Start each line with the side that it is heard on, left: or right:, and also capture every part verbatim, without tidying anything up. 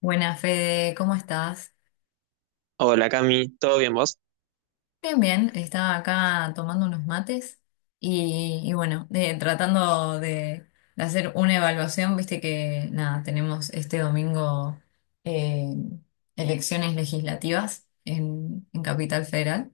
left: Buenas, Fede, ¿cómo estás?
right: Hola Cami, ¿todo bien vos?
left: Bien, bien, estaba acá tomando unos mates y, y bueno, eh, tratando de, de hacer una evaluación, viste que nada, tenemos este domingo eh, elecciones legislativas en, en Capital Federal.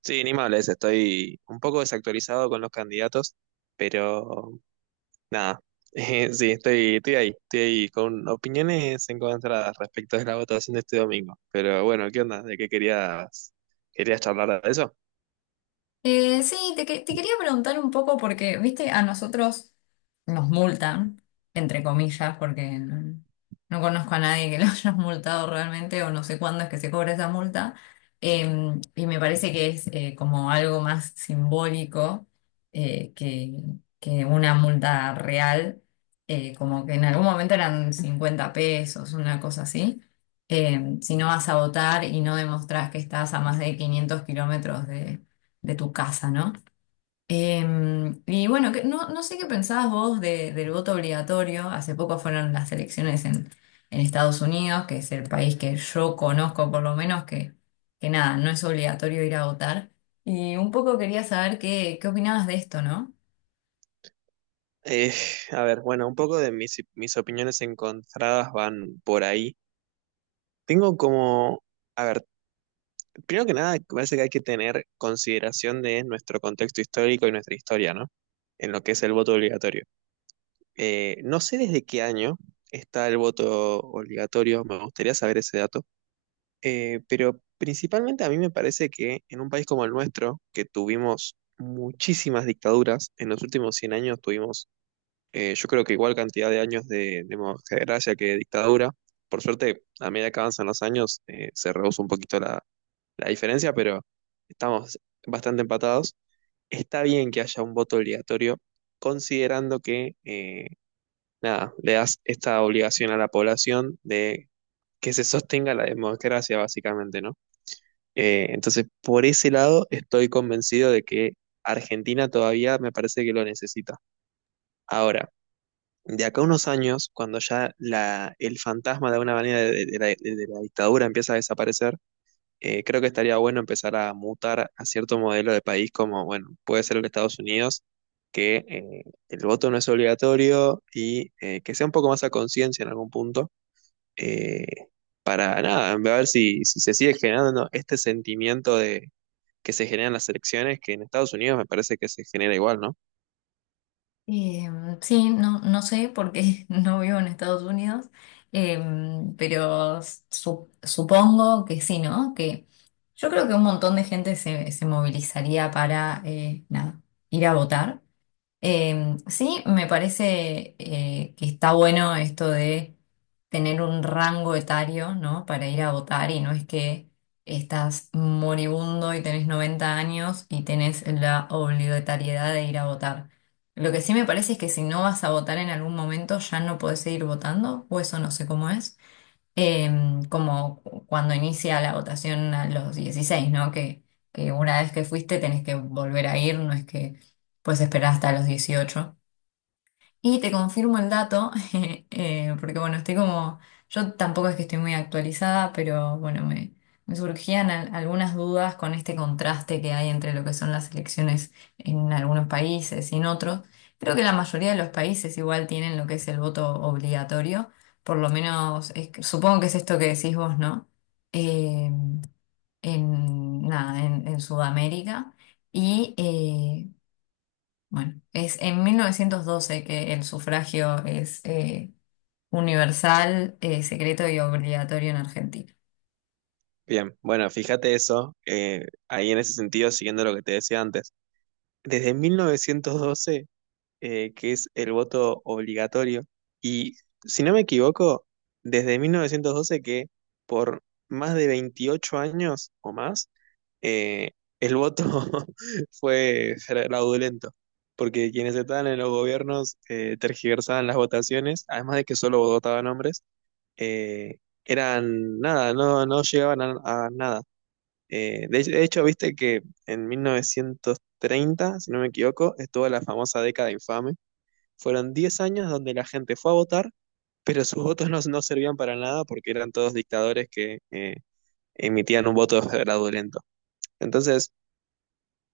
right: Sí, ni me hables, estoy un poco desactualizado con los candidatos, pero nada, Eh, sí, estoy, estoy ahí, estoy ahí con opiniones encontradas respecto de la votación de este domingo, pero bueno, ¿qué onda? ¿De qué querías, querías charlar de eso?
left: Eh, sí, te, que- te quería preguntar un poco porque, viste, a nosotros nos multan, entre comillas, porque no, no conozco a nadie que lo hayas multado realmente o no sé cuándo es que se cobra esa multa. Eh, y me parece que es eh, como algo más simbólico, eh, que, que una multa real, eh, como que en algún momento eran cincuenta pesos, una cosa así. Eh, si no vas a votar y no demostrás que estás a más de quinientos kilómetros de tu casa, ¿no? Em, y bueno, que- no, no sé qué pensabas vos de- del voto obligatorio. Hace poco fueron las elecciones en, en Estados Unidos, que es el país que yo conozco por lo menos, que, que nada, no es obligatorio ir a votar. Y un poco quería saber qué, qué opinabas de esto, ¿no?
right: Eh, a ver, bueno, un poco de mis, mis opiniones encontradas van por ahí. Tengo como, a ver, primero que nada, parece que hay que tener consideración de nuestro contexto histórico y nuestra historia, ¿no? En lo que es el voto obligatorio. Eh, no sé desde qué año está el voto obligatorio, me gustaría saber ese dato, eh, pero principalmente a mí me parece que en un país como el nuestro, que tuvimos muchísimas dictaduras, en los últimos cien años tuvimos, eh, yo creo que igual cantidad de años de democracia que de dictadura, por suerte, a medida que avanzan los años, eh, se reduce un poquito la, la diferencia, pero estamos bastante empatados. Está bien que haya un voto obligatorio, considerando que, eh, nada, le das esta obligación a la población de que se sostenga la democracia, básicamente, ¿no? Eh, entonces, por ese lado, estoy convencido de que Argentina todavía me parece que lo necesita. Ahora, de acá a unos años, cuando ya la, el fantasma de alguna manera de de la de la dictadura empieza a desaparecer, eh, creo que estaría bueno empezar a mutar a cierto modelo de país como, bueno, puede ser el de Estados Unidos, que eh, el voto no es obligatorio y eh, que sea un poco más a conciencia en algún punto, eh, para nada, a ver si, si se sigue generando este sentimiento de que se generan las elecciones, que en Estados Unidos me parece que se genera igual, ¿no?
left: Em, sí, no, no sé porque no vivo en Estados Unidos, em, pero su- supongo que sí, ¿no? Que yo creo que un montón de gente se, se movilizaría para eh, nada, ir a votar. Eh, sí, me parece eh, que está bueno esto de tener un rango etario, ¿no? Para ir a votar, y no es que estás moribundo y tenés noventa años y tenés la obligatoriedad de ir a votar. Lo que sí me parece es que si no vas a votar en algún momento ya no podés seguir votando, o eso no sé cómo es, em, como cuando inicia la votación a los dieciséis, ¿no? Que, que una vez que fuiste tenés que volver a ir, no es que puedes esperar hasta los dieciocho. Y te confirmo el dato, eh, porque bueno, estoy como, yo tampoco es que estoy muy actualizada, pero bueno, me, me surgían al- algunas dudas con este contraste que hay entre lo que son las elecciones en algunos países y en otros. Creo que la mayoría de los países igual tienen lo que es el voto obligatorio, por lo menos es que- supongo que es esto que decís vos, ¿no? Eh, en, nada, en, en Sudamérica. Y eh, bueno, es en mil novecientos doce que el sufragio es eh, universal, eh, secreto y obligatorio en Argentina.
right: Bien, bueno, fíjate eso, eh, ahí en ese sentido, siguiendo lo que te decía antes, desde mil novecientos doce eh, que es el voto obligatorio. Y si no me equivoco, desde mil novecientos doce que por más de veintiocho años o más, eh, el voto fue fraudulento, porque quienes estaban en los gobiernos eh, tergiversaban las votaciones, además de que solo votaban hombres, eh, eran nada, no, no llegaban a, a nada. Eh, de, de hecho, viste que en mil novecientos treinta si no me equivoco, estuvo la famosa década infame fueron diez años donde la gente fue a votar, pero sus votos no, no servían para nada porque eran todos dictadores que eh, emitían un voto fraudulento. Entonces,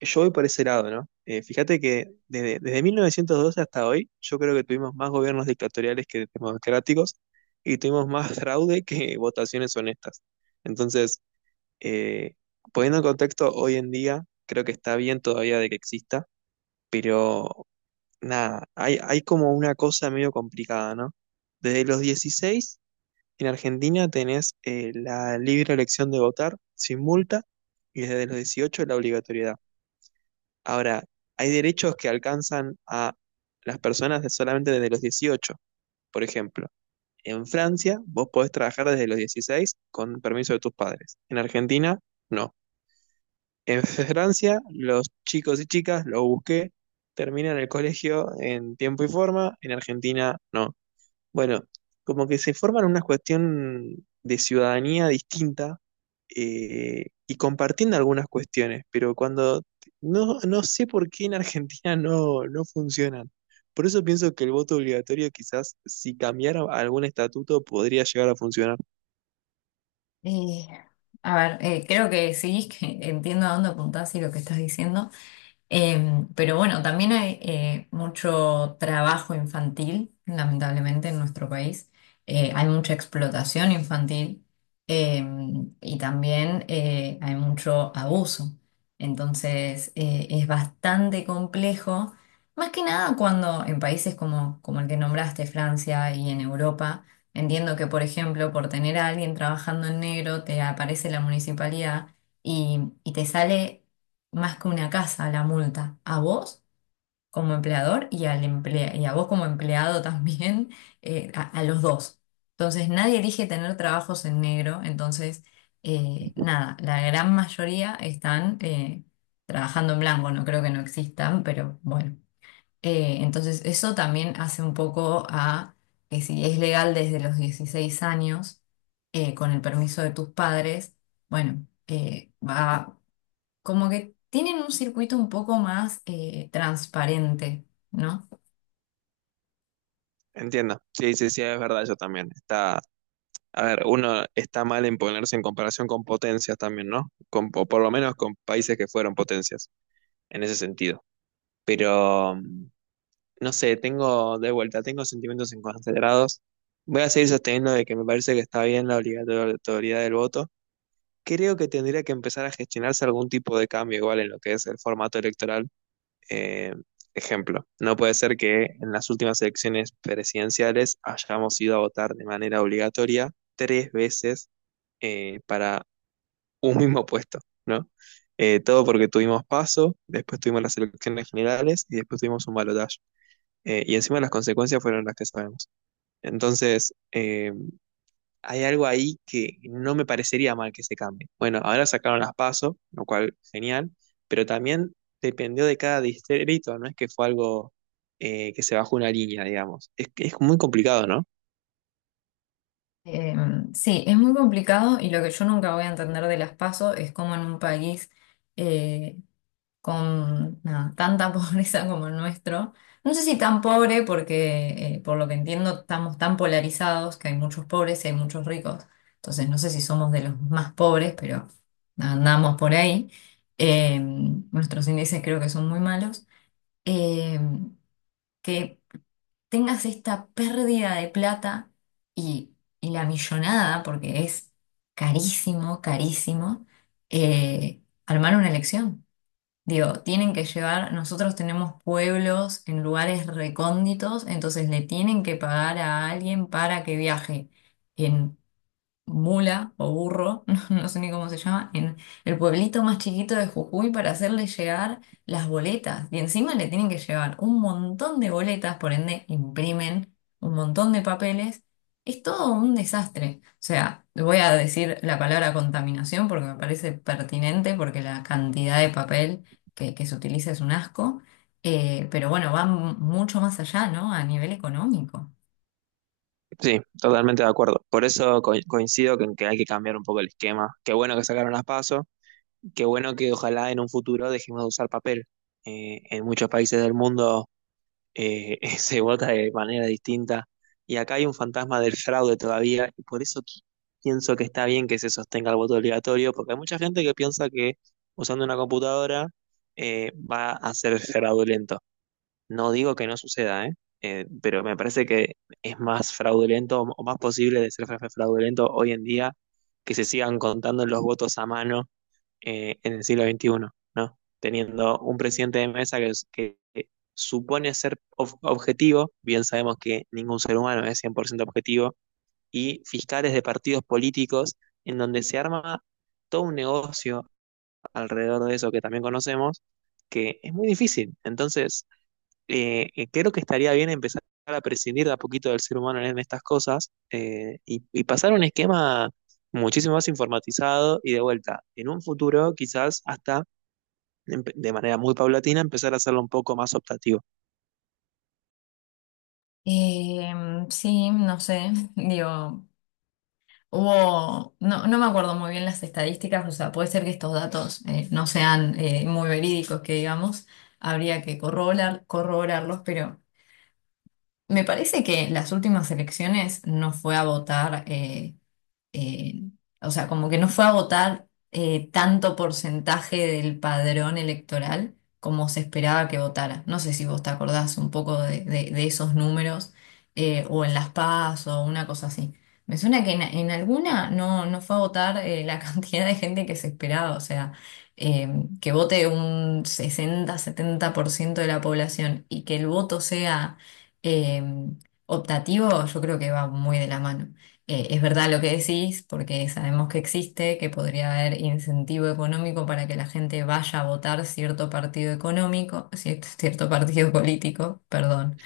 right: yo voy por ese lado, ¿no? Eh, fíjate que desde, desde mil novecientos doce hasta hoy, yo creo que tuvimos más gobiernos dictatoriales que democráticos y tuvimos más fraude que votaciones honestas. Entonces, eh, poniendo en contexto, hoy en día creo que está bien todavía de que exista, pero nada, hay, hay como una cosa medio complicada, ¿no? Desde los dieciséis en Argentina tenés eh, la libre elección de votar sin multa y desde los dieciocho la obligatoriedad. Ahora, hay derechos que alcanzan a las personas de- solamente desde los dieciocho. Por ejemplo, en Francia vos podés trabajar desde los dieciséis con permiso de tus padres. En Argentina, no. En Francia, los chicos y chicas, lo busqué, terminan el colegio en tiempo y forma, en Argentina no. Bueno, como que se forman una cuestión de ciudadanía distinta eh, y compartiendo algunas cuestiones, pero cuando no, no sé por qué en Argentina no, no funcionan. Por eso pienso que el voto obligatorio quizás si cambiara algún estatuto podría llegar a funcionar.
left: Eh, a ver, eh, creo que sí, que entiendo a dónde apuntás y lo que estás diciendo. Eh, pero bueno, también hay eh, mucho trabajo infantil, lamentablemente, en nuestro país. Eh, hay mucha explotación infantil eh, y también eh, hay mucho abuso. Entonces, eh, es bastante complejo, más que nada cuando en países como, como el que nombraste, Francia y en Europa, entiendo que, por ejemplo, por tener a alguien trabajando en negro, te aparece la municipalidad y, y te sale más que una casa la multa, a vos como empleador y, al emplea- y a vos como empleado también, eh, a, a los dos. Entonces nadie elige tener trabajos en negro, entonces eh, nada, la gran mayoría están eh, trabajando en blanco, no creo que no existan, pero bueno. Eh, entonces eso también hace un poco a que, si es legal desde los dieciséis años, eh, con el permiso de tus padres, bueno, eh, va, como que tienen un circuito un poco más eh, transparente, ¿no?
right: Entiendo. Sí, sí, sí, es verdad, yo también. Está, A ver, uno está mal en ponerse en comparación con potencias también, ¿no? Con, o por lo menos con países que fueron potencias, en ese sentido. Pero, mm, no sé, tengo de vuelta, tengo sentimientos encontrados. Voy a seguir sosteniendo de que me parece que está bien la obligatoriedad del voto. Creo que tendría que empezar a gestionarse algún tipo de cambio igual en lo que es el formato electoral, eh, ejemplo, no puede ser que en las últimas elecciones presidenciales hayamos ido a votar de manera obligatoria tres veces eh, para un mismo puesto, ¿no? Eh, todo porque tuvimos paso, después tuvimos las elecciones generales y después tuvimos un balotaje. Eh, y encima las consecuencias fueron las que sabemos. Entonces, eh, hay algo ahí que no me parecería mal que se cambie. Bueno, ahora sacaron las PASO, lo cual genial, pero también dependió de cada distrito, no es que fue algo eh, que se bajó una línea, digamos. Es, que es muy complicado, ¿no?
left: Eh, sí, es muy complicado, y lo que yo nunca voy a entender de las PASO es cómo en un país eh, con nada, tanta pobreza como el nuestro, no sé si tan pobre porque, eh, por lo que entiendo, estamos tan polarizados que hay muchos pobres y hay muchos ricos, entonces no sé si somos de los más pobres, pero andamos por ahí. Eh, nuestros índices creo que son muy malos. Eh, que tengas esta pérdida de plata y, y la millonada, porque es carísimo, carísimo, eh, armar una elección. Digo, tienen que llevar, nosotros tenemos pueblos en lugares recónditos, entonces le tienen que pagar a alguien para que viaje en mula o burro, no no sé ni cómo se llama, en el pueblito más chiquito de Jujuy, para hacerle llegar las boletas. Y encima le tienen que llevar un montón de boletas, por ende imprimen un montón de papeles. Es todo un desastre. O sea, voy a decir la palabra contaminación porque me parece pertinente, porque la cantidad de papel que, que se utiliza es un asco. Eh, pero bueno, va m- mucho más allá, ¿no? A nivel económico.
right: Sí, totalmente de acuerdo. Por eso co- coincido con que hay que cambiar un poco el esquema. Qué bueno que sacaron las PASO, qué bueno que ojalá en un futuro dejemos de usar papel. Eh, en muchos países del mundo eh, se vota de manera distinta. Y acá hay un fantasma del fraude todavía, y por eso qui- pienso que está bien que se sostenga el voto obligatorio, porque hay mucha gente que piensa que usando una computadora eh, va a ser fraudulento. No digo que no suceda, ¿eh? Eh, pero me parece que es más fraudulento o más posible de ser fra- fraudulento hoy en día que se sigan contando los votos a mano eh, en el siglo veintiuno, ¿no? Teniendo un presidente de mesa que, que supone ser ob- objetivo, bien sabemos que ningún ser humano es cien por ciento objetivo, y fiscales de partidos políticos en donde se arma todo un negocio alrededor de eso que también conocemos, que es muy difícil. Entonces, eh, eh, creo que estaría bien empezar a prescindir de a poquito del ser humano en estas cosas eh, y, y pasar a un esquema muchísimo más informatizado y de vuelta, en un futuro quizás hasta empe- de manera muy paulatina empezar a hacerlo un poco más optativo.
left: Eh, sí, no sé, digo, Hubo, no, no me acuerdo muy bien las estadísticas, o sea, puede ser que estos datos eh, no sean eh, muy verídicos, que digamos, habría que corroborar, corroborarlos, pero me parece que en las últimas elecciones no fue a votar. eh, eh, o sea, como que no fue a votar eh, tanto porcentaje del padrón electoral como se esperaba que votara. No sé si vos te acordás un poco de, de- de esos números, eh, o en las PAS o una cosa así. Me suena que en, en alguna no, no fue a votar eh, la cantidad de gente que se esperaba, o sea, eh, que vote un sesenta setenta por ciento de la población, y que el voto sea eh, optativo, yo creo que va muy de la mano. Eh, es verdad lo que decís, porque sabemos que existe, que podría haber incentivo económico para que la gente vaya a votar cierto partido económico, cier- cierto partido político, perdón.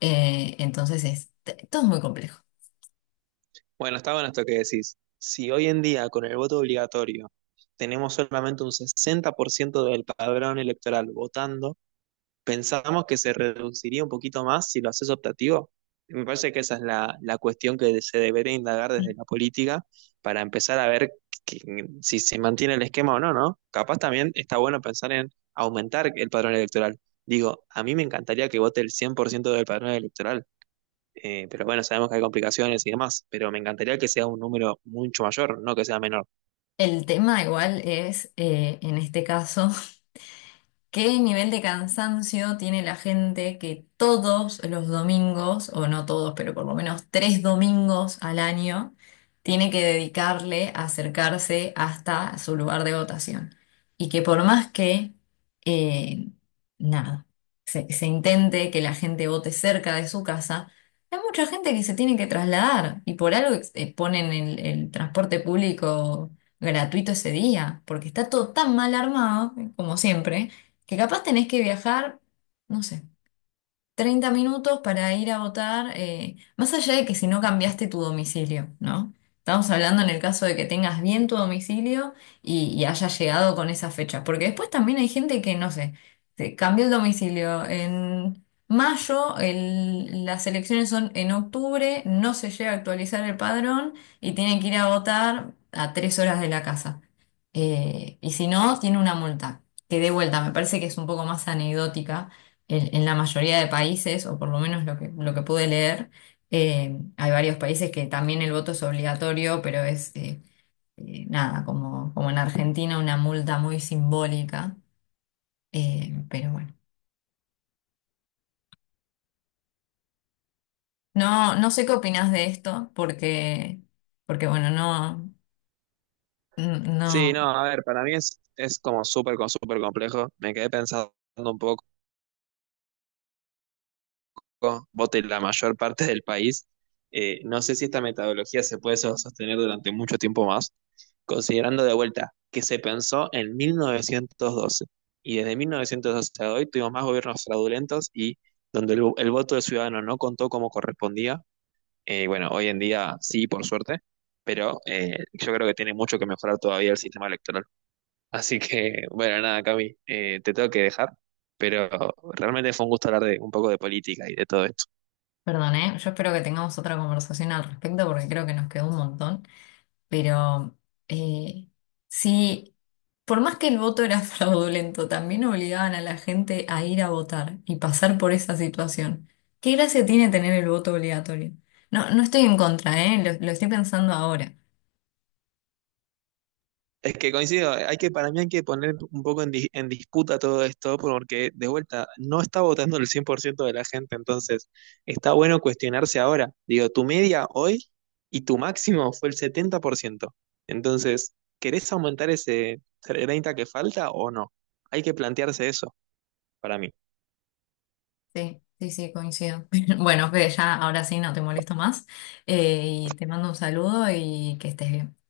left: Eh, entonces es, t- todo es muy complejo.
right: Bueno, está bueno esto que decís. Si hoy en día con el voto obligatorio tenemos solamente un sesenta por ciento del padrón electoral votando, pensamos que se reduciría un poquito más si lo haces optativo. Me parece que esa es la, la cuestión que se debería indagar desde la política para empezar a ver que- si se mantiene el esquema o no, ¿no? Capaz también está bueno pensar en aumentar el padrón electoral. Digo, a mí me encantaría que vote el cien por ciento del padrón electoral, eh, pero bueno, sabemos que hay complicaciones y demás, pero me encantaría que sea un número mucho mayor, no que sea menor.
left: El tema igual es, eh, en este caso, ¿qué nivel de cansancio tiene la gente, que todos los domingos, o no todos, pero por lo menos tres domingos al año, tiene que dedicarle a acercarse hasta su lugar de votación? Y que por más que, eh, nada, se, se intente que la gente vote cerca de su casa, hay mucha gente que se tiene que trasladar, y por algo eh, ponen el, el transporte público gratuito ese día, porque está todo tan mal armado, como siempre, que capaz tenés que viajar, no sé, treinta minutos para ir a votar, eh, más allá de que si no cambiaste tu domicilio, ¿no? Estamos hablando en el caso de que tengas bien tu domicilio y, y hayas llegado con esa fecha, porque después también hay gente que, no sé, se cambió el domicilio en mayo, el- las elecciones son en octubre, no se llega a actualizar el padrón y tiene que ir a votar a tres horas de la casa. Eh, y si no, tiene una multa, que de vuelta me parece que es un poco más anecdótica en, en la mayoría de países, o por lo menos, lo que, lo que pude leer, eh, hay varios países que también el voto es obligatorio, pero es eh, eh, nada, como, como en Argentina, una multa muy simbólica. Eh, pero bueno, no, no sé qué opinas de esto, porque, porque, bueno, no, n- no,
right: Sí, no, a ver, para mí es, es como súper, con- súper complejo. Me quedé pensando un poco. Vote la mayor parte del país. Eh, no sé si esta metodología se puede so- sostener durante mucho tiempo más, considerando de vuelta que se pensó en mil novecientos doce y desde mil novecientos doce a hoy tuvimos más gobiernos fraudulentos y donde el, el voto del ciudadano no contó como correspondía. Eh, bueno, hoy en día sí, por suerte, pero eh, yo creo que tiene mucho que mejorar todavía el sistema electoral. Así que, bueno, nada, Cami, eh, te tengo que dejar, pero realmente fue un gusto hablar de un poco de política y de todo esto.
left: perdón, ¿eh? Yo espero que tengamos otra conversación al respecto, porque creo que nos quedó un montón. Pero eh, sí, por más que el voto era fraudulento, también obligaban a la gente a ir a votar y pasar por esa situación. ¿Qué gracia tiene tener el voto obligatorio? No, no estoy en contra, ¿eh? Lo, lo estoy pensando ahora.
right: Es que coincido, hay que, para mí hay que poner un poco en, di- en disputa todo esto, porque de vuelta, no está votando el cien por ciento de la gente, entonces está bueno cuestionarse ahora. Digo, tu media hoy y tu máximo fue el setenta por ciento. Entonces, ¿querés aumentar ese treinta que falta o no? Hay que plantearse eso, para mí.
left: Sí, sí, sí, coincido. Bueno, Fede, ya ahora sí no te molesto más. Eh, y te mando un saludo y que estés bien.